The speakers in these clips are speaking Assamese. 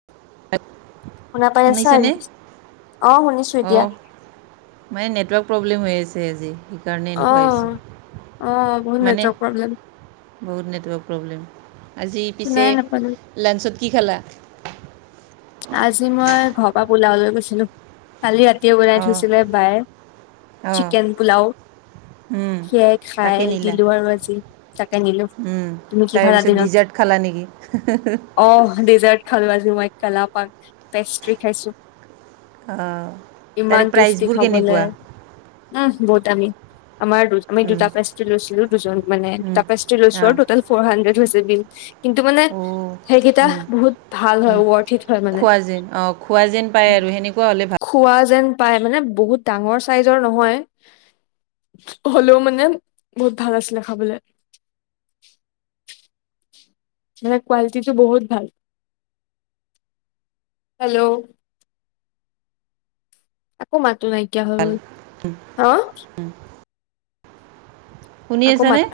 [unintelligible] শুনা পাই আছা? শুনিছেনে অঁ শুনিছো এতিয়া। অঁ মানে নেটৱৰ্ক প্ৰব্লেম হৈ আছে আজি, সেইকাৰণে অ এনেকুৱা অ বহুত হৈছে। মানে নেটৱৰ্ক প্ৰব্লেম বহুত নেটৱৰ্ক প্ৰব্লেম। আজি পিছে শুনাই নাপালো লাঞ্চত কি খালা? আজি মই ঘৰৰ পৰা পোলাও লৈ গৈছিলো কালি ৰাতিয়ে বনাই অঁ থৈছিলে বাইয়ে। অঁ চিকেন পোলাও সেয়াই তাকে খাই নিলা দিলো আৰু আজি তাকে নিলো তুমি কি তাৰে খালা পিছত দিনত? ডিজাৰ্ট খালা নেকি? হেহেহেহ। অ ডেজাৰ্ট খালো আজি মই কেলা পাক পেষ্ট্ৰি খাইছো। অঁ তাৰে ইমান টেষ্টি প্ৰাইচবোৰ খাবলৈ। কেনেকুৱা আহ বৰত আমি আমাৰ দুচ আমি অঁ দুটা ফেষ্টভ লৈছিলো দুজন মানে দুটা ফেষ্ট লৈছো আৰু টোটেল ফৰ হানড্ৰেড হৈছে বিল কিন্তু মানে অঁ সেইকেইটা বহুত ভাল হয় ৱৰ্থ ইট হয় মানে খোৱা যেন অ খোৱা যেন পায় আৰু সেনেকুৱা হ'লে ভা খোৱা যেন পায় মানে বহুত ডাঙৰ চাইজৰ নহয় হ'লেও মানে বহুত ভাল আছিলে খাবলে। মানে কোৱালিটিটো বহুত ভাল, হেল্ল'? আকৌ মাতো নাইকিয়া হৈ ভাল গ'ল হা! শুনি আকৌ আছানে মাত,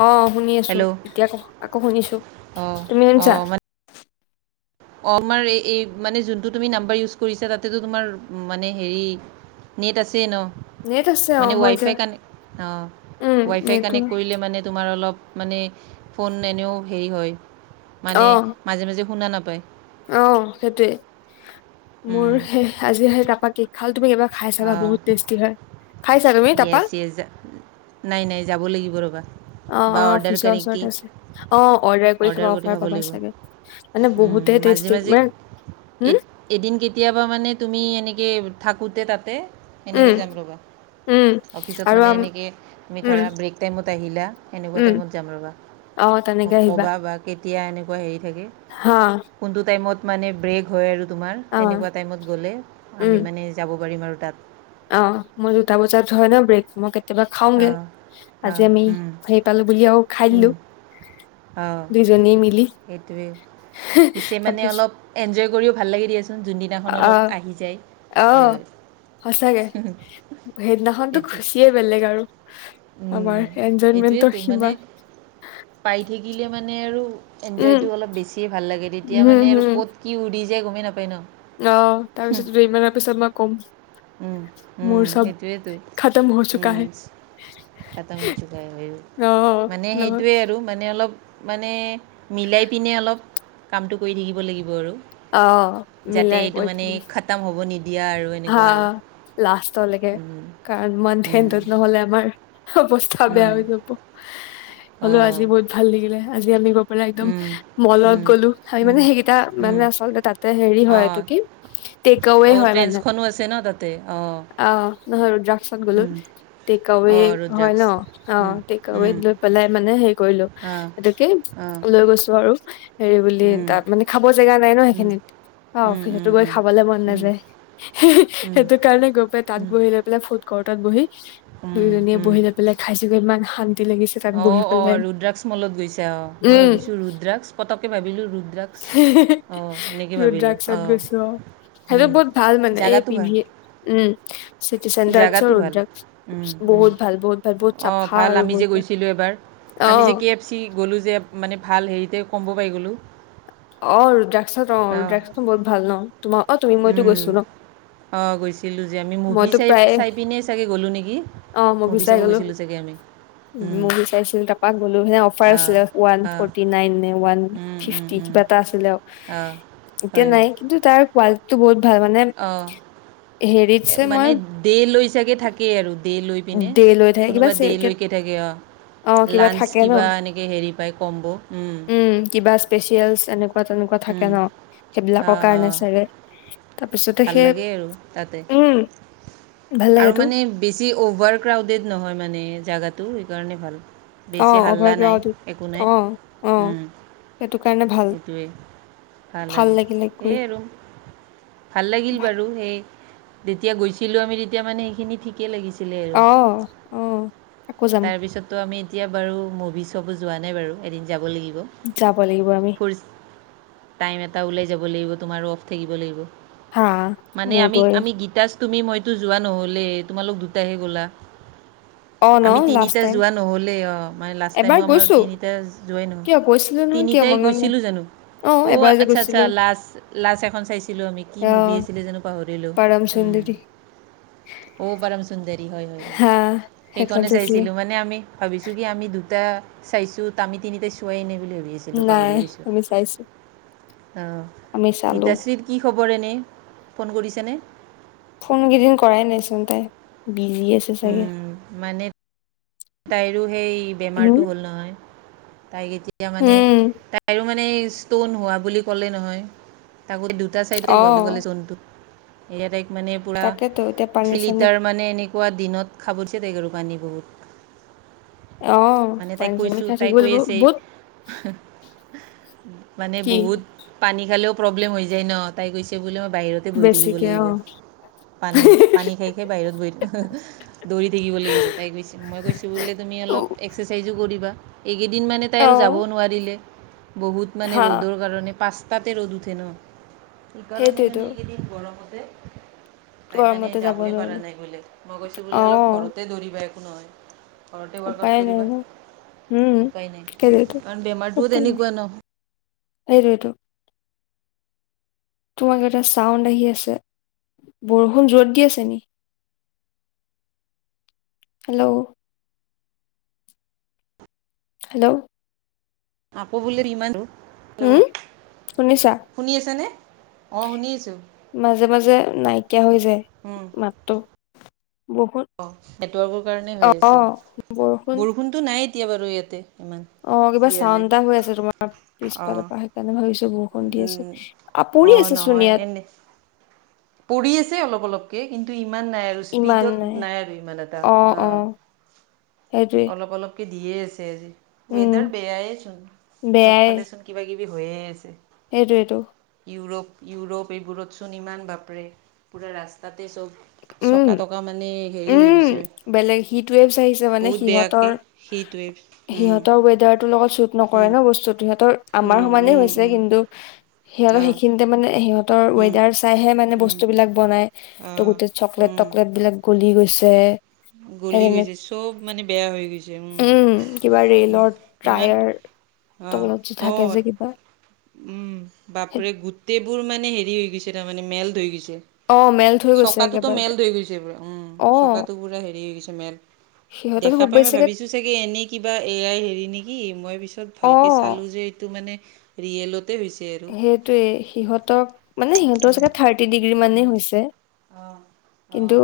অ শুনি আছো হেল্ল' এতিয়া আকৌ শুনিছো অঁ তুমি শুনিছা? অঁ অ আমাৰ এ এই মানে যোনটো তুমি নাম্বাৰ ইউজ কৰিছা তাতেতো তোমাৰ মানে হেৰি নীট আছে ন। নেট আছে অ মানে মই এতিয়া ৱাইফাই কানে, অ উম ৱাইফাই নেটটো কানেক্ট কৰিলে মানে তোমাৰ অলপ মানে ফোন এনেও হেৰি হয় অ মানে মাজে - মাজে শুনা নাপায়। অ সেইটোৱে, মোৰ সেই আজি সেই তাপাক কি খাল তুমি কিবা খাই অ চাবা বহুত টেষ্টি হয়। খাইছা তুমি তাপা য়েছ য়েছ, নাই নাই যাব লাগিব ৰ'বা! অ বা অ অৰ্ডাৰ ওচৰ কৰি কি ওচৰত আছে, অ অৰ্ডাৰ কৰি খাবা অফাৰ পাবা চাগে মানে উম, বহুতে এইটো মাজে মাজে ষ্টিকমেন উম! এ- এদিন কেতিয়াবা মানে তুমি এনেকে থাকোঁতে তাতে এনেকে উম, যাম ৰ'বা। উম, অফিচত আৰু মানে আম এনেকে তুমি উম, ধৰা ব্ৰেক টাইমত আহিলা সেনেকুৱা উম, টাইমত যাম ৰ'বা। অ তেনেকে মোক আহিবা। ক'বা বা কেতিয়া এনেকুৱা হেৰি থাকে হা। কোনটো টাইমত মানে ব্ৰেক হয় আৰু তোমাৰ অ', তেনেকুৱা টাইমত গ'লে উম, আমি মানে যাব পাৰিম আৰু তাত। অ মোৰ দুটা বজাত হয় ন ব্ৰেক, মই কে কেতিয়াবা খাওঁগে, অঁ আজি অঁ আমি সেই পালো বুলি আৰু খাই দিলো। আহ দুইজনীয়ে মিলি এইটোৱে। পিছে মানে তাৰপিছ অলপ এনজয় কৰিও ভাল লাগে দিয়াচোন, যোনদিনাখন অলপ আহি যায়। আহ হয় হয় সচাকে সেইদিনাখনতো সেইটো খুচিয়ে বেলেগ আৰু। উম, আমাৰ এনজয়মেন্টৰ সেইটোৱেতো মানে সিমান পাই থাকিলে মানে আৰু উম, এনজয়টো অলপ বেছিয়ে ভাল লাগে তেতিয়া হম, মানে আৰু হম, ক'ত কি উধি যে গমেই নাপায় ন? অ তাৰপিছত ৰুইমৰা পিছত মই কম। উম, উম, মোৰ চব সেইটোৱেতো খাতাম হ চুকা হে। খাতাং হ চোকা হে অ', মানে নহয় সেইটোৱে আৰু মানে অলপ মানে মিলাই পিনে অলপ কামটো কৰি থাকিব লাগিব আৰু। অ', যাতে মিলাই এইটো মানে কৰি খাতাম হ'ব নিদিয়া আৰু। হা এনেকুৱা আৰু লাষ্টলৈকে উম, কাৰণ মান্থ উম, এণ্ঠত নহলে আমাৰ চব বস্তু ফা বেয়া উম, হৈ যাব, হলেও অঁ আজি বহুত ভাল লাগিলে আজি আমি গ ত পৰা একদম উম, মলত উম, গ'লো আমি উম, মানে সেইকেইটা উম, মানে আচলতে তাত এ হেৰি হয় অঁ এইটো কি টেক আৱে অঁ হয় মানে ট্ৰেন্সখনো আছে না তাত তে অ অ নহয় ড্ৰাগছত গ'লো টেক আৱে অঁ হয় ৰুদ্ৰাক্ষ ন অ অঁ টেক আৱে পেলাই মানে হেৰি কৰিলো পটোকে অঁ লৈ গৈছো আৰু হেৰি বুলি উম, তাত মানে খাব জেগা নাই ন উম, সেইখিনিত অ উম, অফিচতো উম, গৈ উম, খাবলে মন উম। নাযায় সেইটো কাৰণে গৈ পাই তাত বহি লৈ পেলাই ফুট কৰ্টত বহি দুইজনীয়ে বহি বেলে খাইছো গৈ ইমান শান্তি লাগিছে। তাত বহি অঁ অঁ পেলাই ৰুদ ড্ৰাগছ মলত গৈছে অঁ মই উম ভাবিছোঁ ৰুদ ড্ৰাগছ পটককৈ ভাবিলোঁ ৰুদ ড্ৰাগছ অঁ সেনেকৈ ভাবিলোঁ ৰুদ্ৰাক্সত অঁ গৈছো অ সেইটো উম! বহুত ভাল মানে এ পি ভ উম চিটি চেণ্টাৰ চ জেগাটো উ ভাল বহুত ভাল বহুত ভাল বহুত অঁ চাফা ভাল আৰু আমি যে বহুত ভাল। গৈছিলোঁ এবাৰ আমি যে কে এফ চি গলো যে মানে ভাল বাৰীতে কম্ব পাই গলো। অ ৰদ্ৰাগছত অ ৰদ্ৰাগছখন বহুত ভাল ন তোমাৰ অ তুমি মইতো গৈছো ন। অঁ গৈছিলোঁ যে আমি মুভি মইতো চাই প্ৰায় চাই পিনে চাগে গ'লোঁ নেকি। মুভি চাব গৈছিলোঁ চাগে আমি। মভি চাইছিলো তাপাক গলো অফাৰ আছিলে ওৱান ফৰ্টি নাইন নে ওৱান অঁ অঁ কিবা এটা আছিলে আৰু অঁ এতিয়া হয় নাই হয় কিন্তু তাৰ কোৱালিটিটো বহুত ভাল মানে হেৰিকছে মই দেই লৈ ছাগ থাকেই আৰু দেই লৈ পিনে ডে লৈ থাকে কিবা কোনোবা দেই চে- কে- লৈকে থাকে অ অ কিবা লাঞ্চ থাকে ন কিবা এনেকে হেৰি পায় কম্ব উম কিবা স্পেচিয়েল এনেক তেনেকুৱা থাকে উম। ন সেইবিলাকৰ অঁ কাৰণে চাগ তাৰপিছতে সেই দিয়ে আৰু তাতে উম ভাল আৰু লাগেতো মানে বেছি অভাৰ ক্ৰাউডেড নহয় মানে জেগাটো সেইকাৰণে ভাল অ বেছি হাল্লা অভাৰ নাই ক্ৰাউড একো নাই অ অ সেইটো কাৰণে ভাল সেইটোৱেই ভাল আৰু লাগিলে গৈ সেয়ে আৰু ভাল লাগিল বাৰু সেই তেতিয়া গৈছিলো আমি তেতিয়া মানে সেইখিনি ঠিক ঠিক লাগিছিলে অ অ আকৌ যাম তাৰপিছতো আমি এতিয়া বাৰু মুভি চবো যোৱা নাই বাৰু এদিন যাব লাগিব যাব লাগিব আমি ফুৰ টাইম এটা ওলাই যাব লাগিব তোমাৰো অফ থাকিব লাগিব। হা মানে মোৰতো আমি এই- আমি গীতাচ তুমি মইতো যোৱা নহলে তোমালোক দুটাহে গ'লা। অ ন আমি লাষ্ট তিনিটা টাইম যোৱা নহলেই অ মানে লাষ্ট এবাৰ টাইমো আমাৰ গৈছো তিনিটা যোৱাই কিয় গৈছিলো নহয় কিয় তিনিটাই মনত নাই গৈছিলোঁ জানো। অ এবাৰ যে আচ্ছা আচ্ছা গৈছিলো লাষ্ট লাষ্ট এখন চাইছিলো আমি কি অ মুভি আছিলে যোনো পাহৰিলো পৰম সুন্দৰী উ অ পৰম সুন্দৰী হয় হয় হয় হা সেইখন সেইকাৰণে চাইছিলো চাইছিলোঁ মানে আমি ভাবিছোঁ কি আমি দুটা চাইছো ত আমি তিনিটা চোৱাই এনে বুলি ভাবি আছোঁ। নাই আমি চাইছো আমি চালো [unintelligible] কি খবৰ এনেই ফোন কৰিছেনে। ফোন কেইদিন কৰাই নাইচোন তাই বিজি আছে। চাগে উম মানে তাইৰো সেই উম বেমাৰটো হ'ল নহয় তাইক এতিয়া মানে উম তাই মানে ষ্টন হোৱা বুলি ক'লে নহয় তাকো দুটা চাইড অ হোৱা বুলি ক'লে ষ্টনটো। এয়া তাইক মানে পূৰা তাকেতো এতিয়া পানী থ্ৰী চানী লিটাৰ মানে এনে খোৱা দিনত খাব দিছে তাইক আৰু পানী বহুত। অ মানে তাইক পানী চানী কৈছোঁ খাই তাই থাকিব কৈ লাগিব আছে বহুত মানে কি বহুত পানী খালেও প্ৰব্লেম হৈ যায় ন তাই গৈছে বোলে মই বাহিৰত বহি থাকিব বেছিকে অ লাগিব পানী পানী খাই সেই বাহিৰত গৈ দৌৰি থাকিব লাগিব তাই কৈছে মই কৈছোঁ বুললে তুমি উ, অলপ এক্সাৰচাইজো কৰিবা এইকেইদিনমানানে তাই অ আৰু যাবও নোৱাৰিলে। বহুত মানে হা ৰ'দৰ কাৰণে পাঁচটাতে ৰ'দ উঠে ন। সেইকাৰণে সেইটোৱেতো মানে এইকেইদিন গৰমতে তাই মানে গৰমতে যাব যাবই পৰা নোৱাৰিলে নাই বোলে মই কৈছোঁ অ বোলে অলপ ঘৰতে দৌৰিবা একো নহয় ঘৰতে ৱৰ্কআউট উপায় নাই কৰিবা ন উম উপায় সেইটোৱেতো নাই কাৰণ বেমাৰটোও তেনেকুৱা ন। এইটো এইটো। তোমাক এটা চাউণ্ড আহি আছে বৰষুণ যোৰত দি আছে নিকি। হেল্ল'। হেল্ল'। আকৌ বুলি ৰিমানো উম শুনিছা? শুনি আছেনে অ', শুনি আছোঁ। মাজে, মাজে নাইকিয়া হৈ যায়। হু। সাত অ', নেটৱৰ্কৰ কাৰণে হৈ অ আছে বৰষুণ বৰষুণটো নাই এতিয়া বাৰু ইয়াতে ইমান। অ', কিবা দিয়া নাই। চাউণ্ড হৈ আছে তোমাৰ পিছফালৰ অঁ পৰা। সেইকাৰণে ভাবিছোঁ বৰষুণ দি আছে উম আ পৰি অঁ আছে চোন নহয় ইয়াত। এনে পৰি আছে অলপ অলপকে কিন্তু ইমান নাই আৰু স্পীডত নাই আৰু ইমান এটা অ'। এইটো। অলপ অলপকৈ দিয়ে আছে আজি উম ৱেডাৰ বেয়াচোন চব ফালে চোন কিবা কিবি হৈয়ে আছে। সেইটোৱ এইটো। ইউৰোপ ইউৰোপ এইবোৰতচোন ইমান বাপৰে পূৰা ৰাস্তাতে চব উম চকা তকা মানে হেৰি হৈ উম গৈছে। বেলেগ হিট ৱেবছ আহিছে মানে বহুত বেয়াকে সিহঁতৰ সেইটোৱে উম সিহঁতৰ ৱেডাৰ লগত চুট নকৰে উম ন বস্তুতো সিহতৰ আমাৰ উম সমানে উম হৈছে উম কিন্তু সিহঁতৰ অঁ সেইখিনিতে মানে সিহঁতৰ উম ৱেডাৰ চাইহে মানে উম বস্তু বিলাক বনাই ত অঁ গোটেই চকলেট উম তকলেট বিলাক গলি গৈছে। সেই গলি তেনে গৈছে চব মানে বেয়া হৈ গৈছে উম কিবা ৰেলৰ ইমান টায়াৰ আহ তলত যে থাকে যে অ'ত। কিবা উম সেই- বাপৰে গোটেইবোৰ মানে হেৰি হৈ গৈছে তাৰমানানে মেলট হৈ গৈছে। অ মেল্ট হৈ গৈছে চকাতটোতো একেবাৰতে মেলট হৈ গৈছে ব উম অ চকাটো। পুৰা হেৰি গৈছে মেলেট সিহঁতৰ দেখা খুব পাই মই বেছিকে ভাবিছোঁ চাগে এনেই কিবা এ আই হেৰি নেকি মই পিছত অ ভালকে চালো যে এইটো মানে ৰিয়েলত তে [unintelligible] সেইটোৱে সিহঁতক মানে সিহঁতৰ চাগে থাৰ্টি ডিগ্ৰী মানেই হৈছে। অ কিন্তু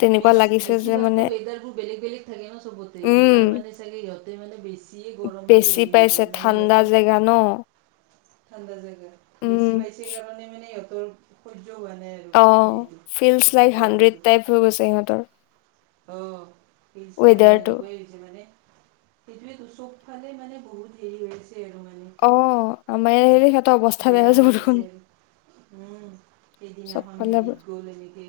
তেনেকুৱা বেছি লাগিছে যে মানে বেছিভাগতো ৱেদাৰবোৰ বেলেগ বেলেগ থাকে ন সবতে উম এইবাৰ মানে চাগে ইহঁতে মানে বেছি, বেছি পাইছে ঠাণ্ডা জেগা ন ঠাণ্ডা জেগা উম বেছি পাইছে কাৰণে মানে ইহঁতৰ সহ্য হোৱা নাই আৰু অ হেৰিটো ফিল্ডছ লাইক হাড্ৰেড গৰমটো টাইপ হৈ গৈছে সিহঁতৰ। অ ফিল্ডছ লাইক মানে ৱেডাৰটো এনেকুৱাই। মানে সেইটোয়েটো চব ফালে মানে বহুত হেৰি হৈ আছে আৰু মানে অ আমাৰ সিহঁতৰ অৱস্থা বেয়া হৈ যাব দেখোন। উম সেইদিনাখন ফালে হেৰিত গ'ল এনেকে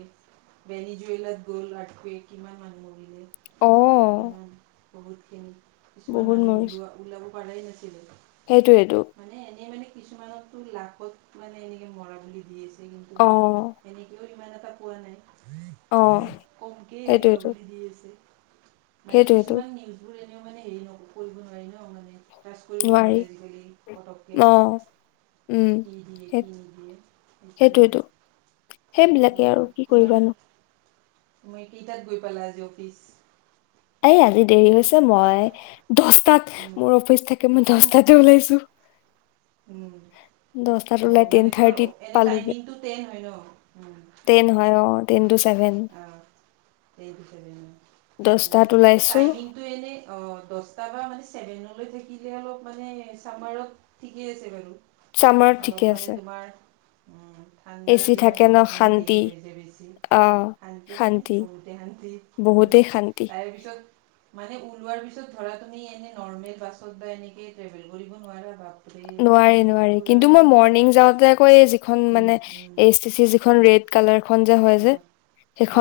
বেল জুুৱেলত গ'ল আটকে কিমান মান মৰিলে অ কিমান। বহুতখিনি কিছুমান বহুত মানুহ মৰিছে ওলোৱা ওলাব পৰাই নাছিলে। সেইটোৱেইটো মানে এনেই মানে কিছুমানতো লাখত মানে এনেকে মৰা বুলি দি আছে কিন্তু অ মানে এনেকেও ইমান কথা কোৱা নাই অ কমকে হেৰুৱা সেইটোৱেইটো বুলি দি আছে মানে সেইটোৱেইটো কিছুমান নিউজ সেইবোৰ এনেও মানে হেৰি ন কৰিব নোৱাৰি ন মানে ত্ৰাস কৰিব নোৱাৰি আজিকালি। পটককে অ উম কি দিয়ে সেই কি নিদিয়ে সেইটোৱে সেইটোৱেইটো সেইবিলাকে আৰু কি কৰিবানো তুমি কেইটাত গৈ পালা আজি অফিচ? এই আজি দেৰি হৈছে মই দছটাত মোৰ অফিচ থাকে মই দশটাতে ওলাইছো। উ দহটাত অ ওলাই টেন মানে তোমাৰ থাৰ্টিত এনে পালোগে টাইমিংটো টেন হয় ন। উম টেন হয় অ টেন টু ছেভেন। অ মানে দহটাত ওলাইছো টাইমিং। এনে অ দচটা বা মানে চেভেনলৈ থাকিলে অলপ মানে চামাৰত ঠিকেই আছে বাৰু। ছামাৰত অলপ ঠিকে মানে আছে। তোমাৰ উম ঠাণ্ডাৰ এচি থাকে দিনত ন অলপ মানে শান্তি দেৰি হৈ যায় বেছি আহ শান্তি মানে বহুতে শান্তিত বহুতেই শান্তি। তাৰপিছত মানে ওলোৱাৰ পিছত ধৰা তুমি নৰ্মেল বাছত বা এনেকে ট্ৰেভেল কৰিব নোৱাৰা। বাপৰে কি নোৱাৰি নোৱাৰি পুৰা কিন্তু মই মানে মৰ্ণিং যাওঁতে আকৌ খন উম মানে উম এ এছ টি চি যিখন উম ৰেড কালাৰ খন যে হয় অ যে।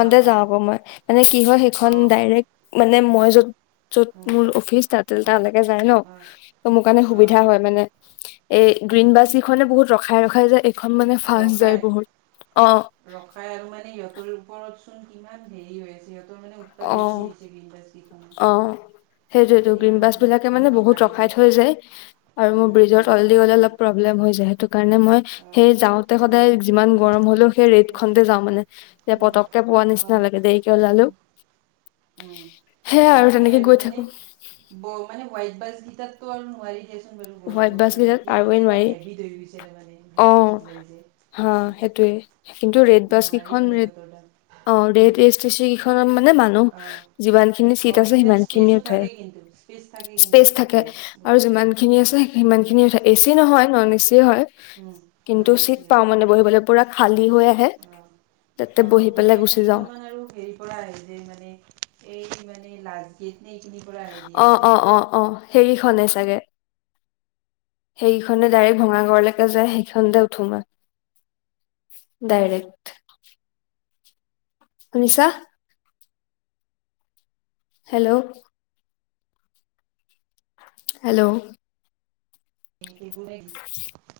অ অ যাওঁ আকৌ মই মানে কি হয় অ', সেইখন অ', ডাইৰেক্ট মানে উম, মই য'ত য'ত উম, মোৰ অফিচ তাতেল আ, তালৈকে যায় ন। আ, ত মোৰ কাৰণে আ, সুবিধা হয় মানে। এই গ্ৰীণ উম, বাছ ইখনে বহুত ৰখাই ৰখাই যায় এইখন মানে ফাচ যায় ৰখাই বহুত। অ ৰখাই আৰু মানে সিহঁতৰ ওপৰত চোন কিমান হেৰি হৈ আছে সিহঁতৰ মানে [inaudible] অ সেইটোৱেটো গ্ৰীন সেইদিনাখন বাছ বিলাকে মানে কোনোবা বহুত মাৰিলে ৰখাই থৈ যায় আৰু মোৰ উম, উম, ব্ৰিজৰ তলেদি গলে উম, অলপ প্ৰব্লেম হৈ যায়, সেইটোকাৰণে মই অ', সেই যাওঁতে উম, সদাই যিমান উম, গৰম হলেও সেই অ', ৰেডখনতে যাওঁ মানে। এ উম, পতককে পোৱা নিচিনা অ', লাগে দেৰিকে ওলালেও। উম, উম। সেয়া মানে আৰু সেই তেনেকে গৈ মানে থাকো। ব মানে হোৱাইট বাজ গীটাত তো আৰু নোৱাৰি। হেচুন বাৰু গৰমৰ হোৱাইট বাছ কাৰণে কেইটাত এতিয়া আৰুৱে মানে এটা নোৱাৰি হেভিত হৈ গৈছে তাৰ মানে অ গ্ৰীণ বাছত যাই যাই হা সেইটোয়ে এচিত। কিন্তু ৰেড বাছ কেইখন ৰেড অঁ ৰেড হুম এ এছ টি চি কেইখন মানে মান নুহ অ', যিমানখিনি চিত অ', আছে সেইকেইটাত সিমান খিনিয়ে স্পেচো উঠাই, থাকে কিন্তু স্পেচ থাকে কিন্তু স্পেচ থাকে তাতেও আৰু বহুতখিনি যিমান যিমানখিনি উম, আছে উম, সিমানখিনিয়ে উঠাই, এচি নহৈ নন এচি হয় উম, উম, কিন্তু চিত নিশ্চয় পাওঁ মানে। বহিবলৈ, পুৰা খালী হৈ আহে অ'। তাতে অ', বহি মানে পেলাই গুচি যাওঁ। কেইখনমান আৰু হেৰিৰ পৰা যে মানে এই মানে লাচ গেট নে এইখিনিৰ পৰা আহে দিয়া মানে অঁ অঁ। সেইখনে চাগে। সেইখনে ডাইৰেক্ট ভঙা ঘৰলৈকে যায়, সেইখনতে উঠো আৰু। ডাইৰেক্ট শুনিছা? হেল্ল হেল্ল [unintelligible]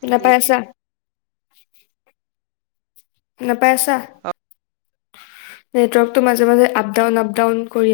শুনা পাই আছা? শুনা পাই আছা, নে নেটৱৰ্কতটো মাজে মাজে আপ ডাউন আপ ডাউন কৰি